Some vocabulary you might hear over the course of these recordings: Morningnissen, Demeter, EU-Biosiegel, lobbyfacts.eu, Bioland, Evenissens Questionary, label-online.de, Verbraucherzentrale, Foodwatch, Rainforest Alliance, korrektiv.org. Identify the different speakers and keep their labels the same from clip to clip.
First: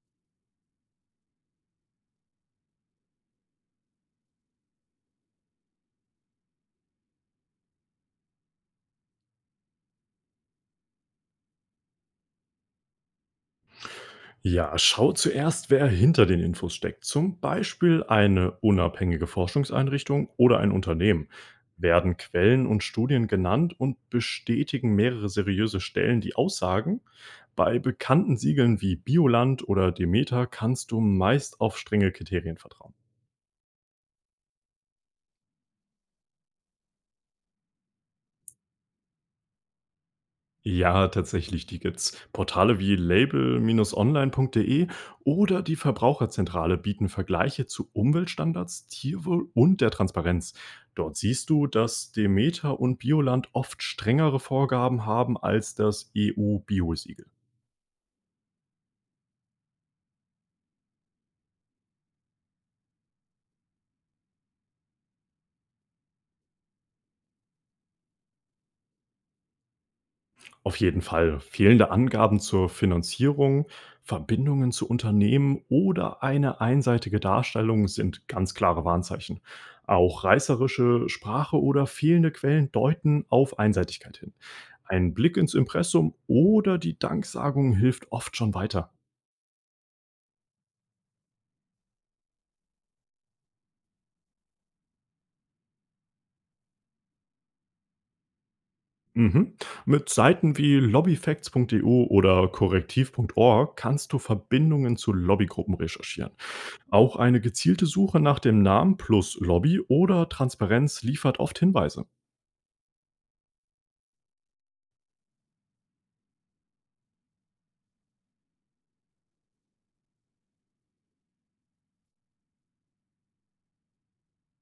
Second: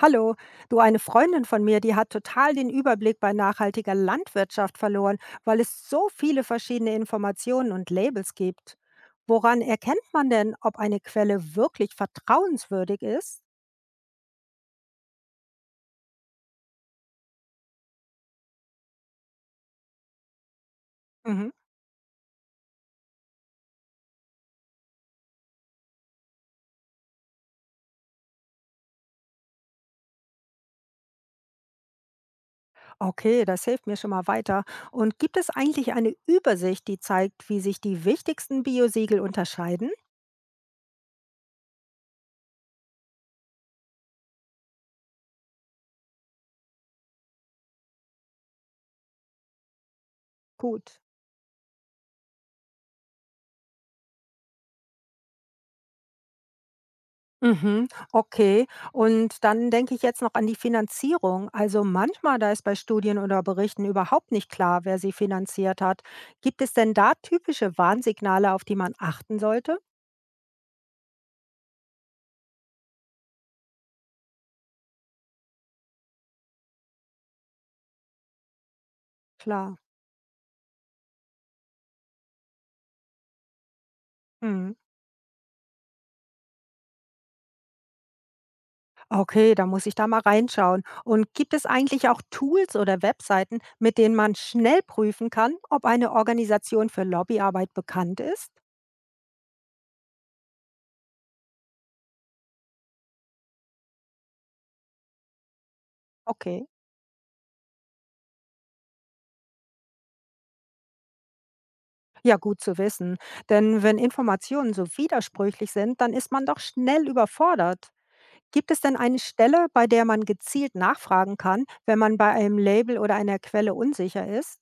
Speaker 1: Hallo, du, eine Freundin von mir, die hat total den Überblick bei nachhaltiger Landwirtschaft verloren, weil es so viele verschiedene Informationen und Labels gibt. Woran erkennt man denn, ob eine Quelle wirklich vertrauenswürdig ist?
Speaker 2: Ja, schau zuerst, wer hinter den Infos steckt. Zum Beispiel eine unabhängige Forschungseinrichtung oder ein Unternehmen.
Speaker 1: Mhm.
Speaker 2: Werden Quellen und Studien genannt und bestätigen mehrere seriöse Stellen die Aussagen? Bei bekannten Siegeln wie Bioland oder Demeter kannst du meist auf strenge Kriterien vertrauen.
Speaker 1: Okay, das hilft mir schon mal weiter. Und gibt es eigentlich eine Übersicht, die zeigt, wie sich die wichtigsten Biosiegel unterscheiden?
Speaker 2: Ja, tatsächlich, die gibt's. Portale wie label-online.de oder die Verbraucherzentrale bieten Vergleiche zu Umweltstandards, Tierwohl und der Transparenz.
Speaker 1: Gut.
Speaker 2: Dort siehst du, dass Demeter und Bioland oft strengere Vorgaben haben als das EU-Biosiegel.
Speaker 1: Mhm, okay. Und dann denke ich jetzt noch an die Finanzierung. Also manchmal, da ist bei Studien oder Berichten überhaupt nicht klar, wer sie finanziert hat. Gibt es denn da typische Warnsignale, auf die man achten sollte?
Speaker 2: Auf jeden Fall. Fehlende Angaben zur Finanzierung, Verbindungen zu Unternehmen oder eine einseitige Darstellung sind ganz klare Warnzeichen.
Speaker 1: Klar.
Speaker 2: Auch reißerische Sprache oder fehlende Quellen deuten auf Einseitigkeit hin.
Speaker 1: Mhm.
Speaker 2: Ein Blick ins Impressum oder die Danksagung hilft oft schon weiter.
Speaker 1: Okay, da muss ich da mal reinschauen. Und gibt es eigentlich auch Tools oder Webseiten, mit denen man schnell prüfen kann, ob eine Organisation für Lobbyarbeit bekannt ist?
Speaker 2: Mhm. Mit Seiten wie lobbyfacts.eu oder korrektiv.org kannst du Verbindungen zu Lobbygruppen recherchieren.
Speaker 1: Okay,
Speaker 2: Auch eine gezielte Suche nach dem Namen plus Lobby oder Transparenz liefert oft Hinweise.
Speaker 1: ja, gut zu wissen. Denn wenn Informationen so widersprüchlich sind, dann ist man doch schnell überfordert. Gibt es denn eine Stelle, bei der man gezielt nachfragen kann, wenn man bei einem Label oder einer Quelle unsicher ist?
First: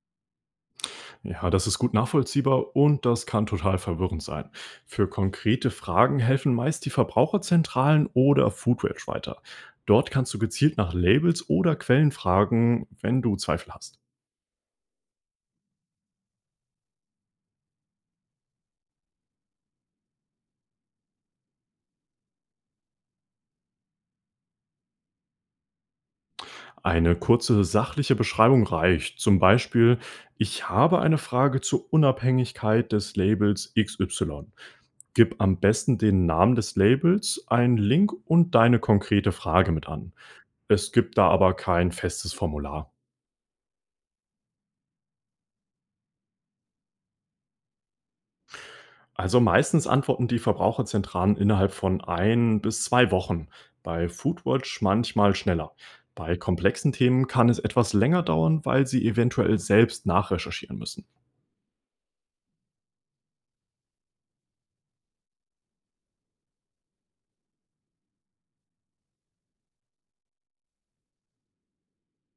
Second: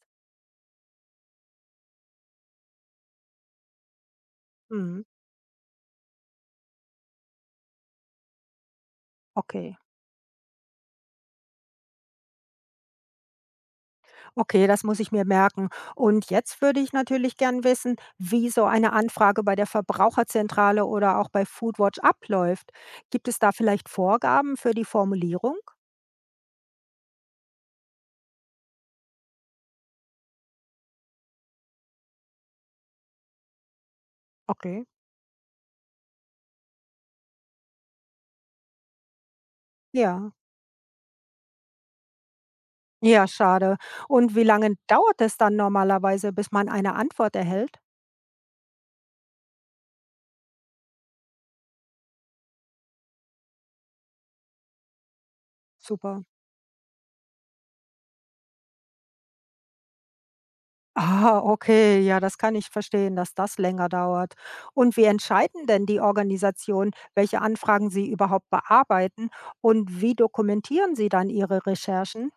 Speaker 2: Ja, das ist gut nachvollziehbar und das kann total verwirrend sein.
Speaker 1: Mhm.
Speaker 2: Für konkrete Fragen helfen meist die Verbraucherzentralen oder Foodwatch weiter.
Speaker 1: Okay,
Speaker 2: Dort kannst du gezielt nach Labels oder Quellen fragen, wenn du Zweifel hast.
Speaker 1: okay, das muss ich mir merken. Und jetzt würde ich natürlich gern wissen, wie so eine Anfrage bei der Verbraucherzentrale oder auch bei Foodwatch abläuft. Gibt es da vielleicht Vorgaben für die Formulierung?
Speaker 2: Eine kurze sachliche Beschreibung reicht. Zum Beispiel, ich habe eine Frage zur Unabhängigkeit des Labels XY.
Speaker 1: Okay.
Speaker 2: Gib am besten den Namen des Labels, einen Link und deine konkrete Frage mit an.
Speaker 1: Ja.
Speaker 2: Es gibt da aber kein festes Formular.
Speaker 1: Ja, schade. Und wie lange dauert es dann normalerweise, bis man eine Antwort erhält?
Speaker 2: Also meistens antworten die Verbraucherzentralen innerhalb von ein bis zwei Wochen. Bei Foodwatch manchmal schneller.
Speaker 1: Super.
Speaker 2: Bei komplexen Themen kann es etwas länger dauern, weil sie eventuell selbst nachrecherchieren müssen.
Speaker 1: Ah, okay, ja, das kann ich verstehen, dass das länger dauert. Und wie entscheiden denn die Organisationen, welche Anfragen sie überhaupt bearbeiten und wie dokumentieren sie dann ihre Recherchen?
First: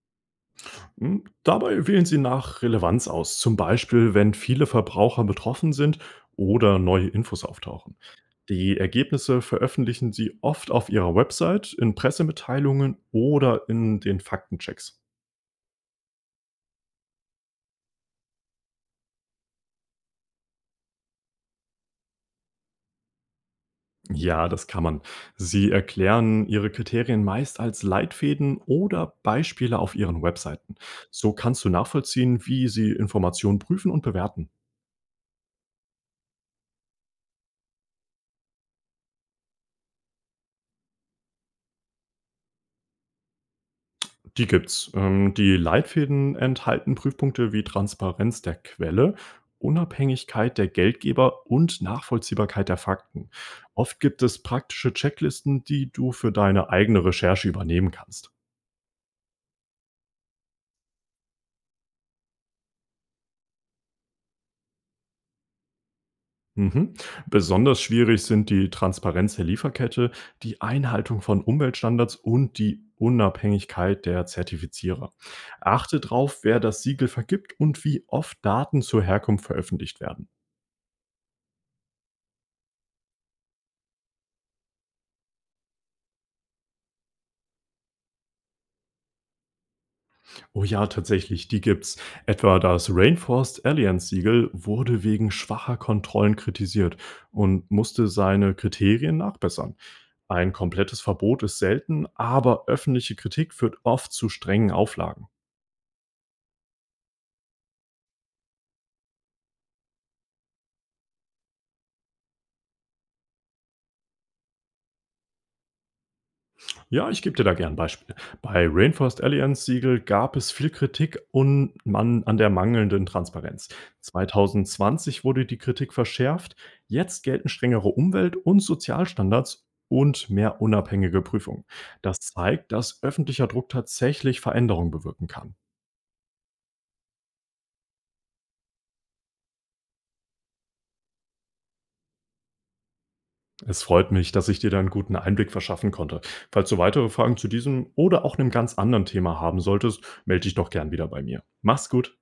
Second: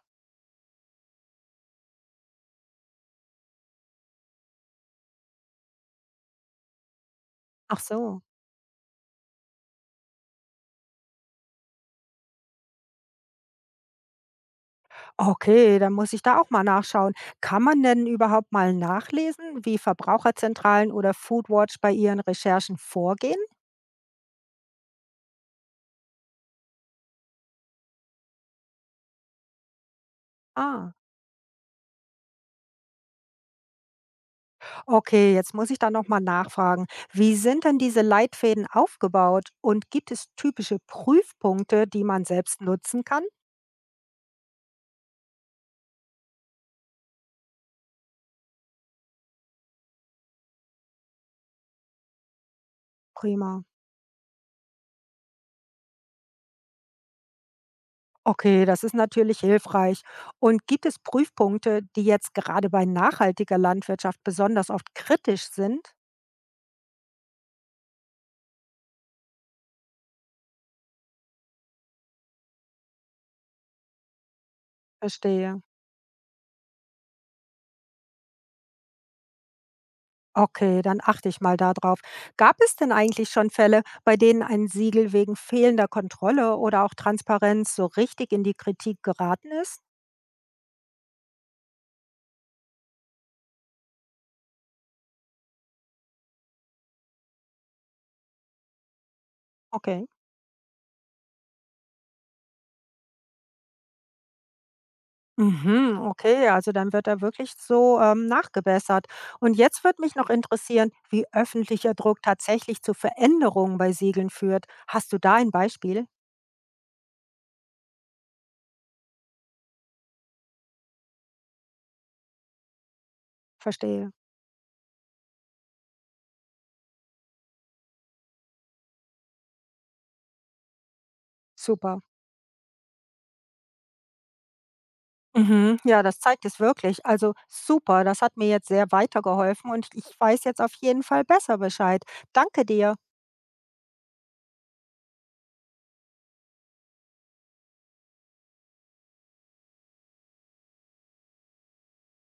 Speaker 2: Dabei wählen Sie nach Relevanz aus, zum Beispiel wenn viele Verbraucher betroffen sind oder neue Infos
Speaker 1: Ach
Speaker 2: auftauchen.
Speaker 1: so.
Speaker 2: Die Ergebnisse veröffentlichen Sie oft auf Ihrer Website, in Pressemitteilungen oder in den Faktenchecks.
Speaker 1: Okay, dann muss ich da auch mal nachschauen. Kann man denn überhaupt mal nachlesen, wie Verbraucherzentralen oder Foodwatch bei ihren Recherchen vorgehen?
Speaker 2: Ja, das kann man. Sie erklären Ihre Kriterien meist als Leitfäden oder Beispiele auf Ihren Webseiten.
Speaker 1: Ah.
Speaker 2: So kannst du nachvollziehen, wie Sie Informationen prüfen und bewerten.
Speaker 1: Okay, jetzt muss ich da noch mal nachfragen. Wie sind denn diese Leitfäden aufgebaut und gibt es typische Prüfpunkte, die man selbst nutzen kann?
Speaker 2: Die gibt's. Die Leitfäden enthalten Prüfpunkte wie Transparenz der Quelle, Unabhängigkeit der Geldgeber und Nachvollziehbarkeit der Fakten.
Speaker 1: Prima.
Speaker 2: Oft gibt es praktische Checklisten, die du für deine eigene Recherche übernehmen kannst.
Speaker 1: Okay, das ist natürlich hilfreich. Und gibt es Prüfpunkte, die jetzt gerade bei nachhaltiger Landwirtschaft besonders oft kritisch sind?
Speaker 2: Mhm. Besonders schwierig sind die Transparenz der Lieferkette, die Einhaltung von Umweltstandards und die Unabhängigkeit der Zertifizierer.
Speaker 1: Verstehe.
Speaker 2: Achte darauf, wer das Siegel vergibt und wie oft Daten zur Herkunft veröffentlicht werden.
Speaker 1: Okay, dann achte ich mal darauf. Gab es denn eigentlich schon Fälle, bei denen ein Siegel wegen fehlender Kontrolle oder auch Transparenz so richtig in die Kritik geraten ist?
Speaker 2: Oh ja, tatsächlich, die gibt's. Etwa das Rainforest Alliance Siegel wurde wegen schwacher Kontrollen kritisiert und musste seine Kriterien nachbessern.
Speaker 1: Okay.
Speaker 2: Ein komplettes Verbot ist selten, aber öffentliche Kritik führt oft zu strengen Auflagen.
Speaker 1: Mhm, okay, also dann wird da wirklich nachgebessert. Und jetzt würde mich noch interessieren, wie öffentlicher Druck tatsächlich zu Veränderungen bei Siegeln führt. Hast du da ein Beispiel?
Speaker 2: Ja, ich gebe dir da gern Beispiele. Bei Rainforest Alliance Siegel gab es viel Kritik und man an der mangelnden Transparenz.
Speaker 1: Verstehe.
Speaker 2: 2020 wurde die Kritik verschärft. Jetzt gelten strengere Umwelt- und Sozialstandards und mehr unabhängige Prüfungen.
Speaker 1: Super.
Speaker 2: Das zeigt, dass öffentlicher Druck tatsächlich Veränderungen bewirken kann.
Speaker 1: Mhm. Ja, das zeigt es wirklich. Also super, das hat mir jetzt sehr weitergeholfen und ich weiß jetzt auf jeden Fall besser Bescheid. Danke dir.
Speaker 2: Es freut mich, dass ich dir da einen guten Einblick verschaffen konnte. Falls du weitere Fragen zu diesem oder auch einem ganz anderen Thema haben solltest, melde dich doch gern wieder bei mir. Mach's gut.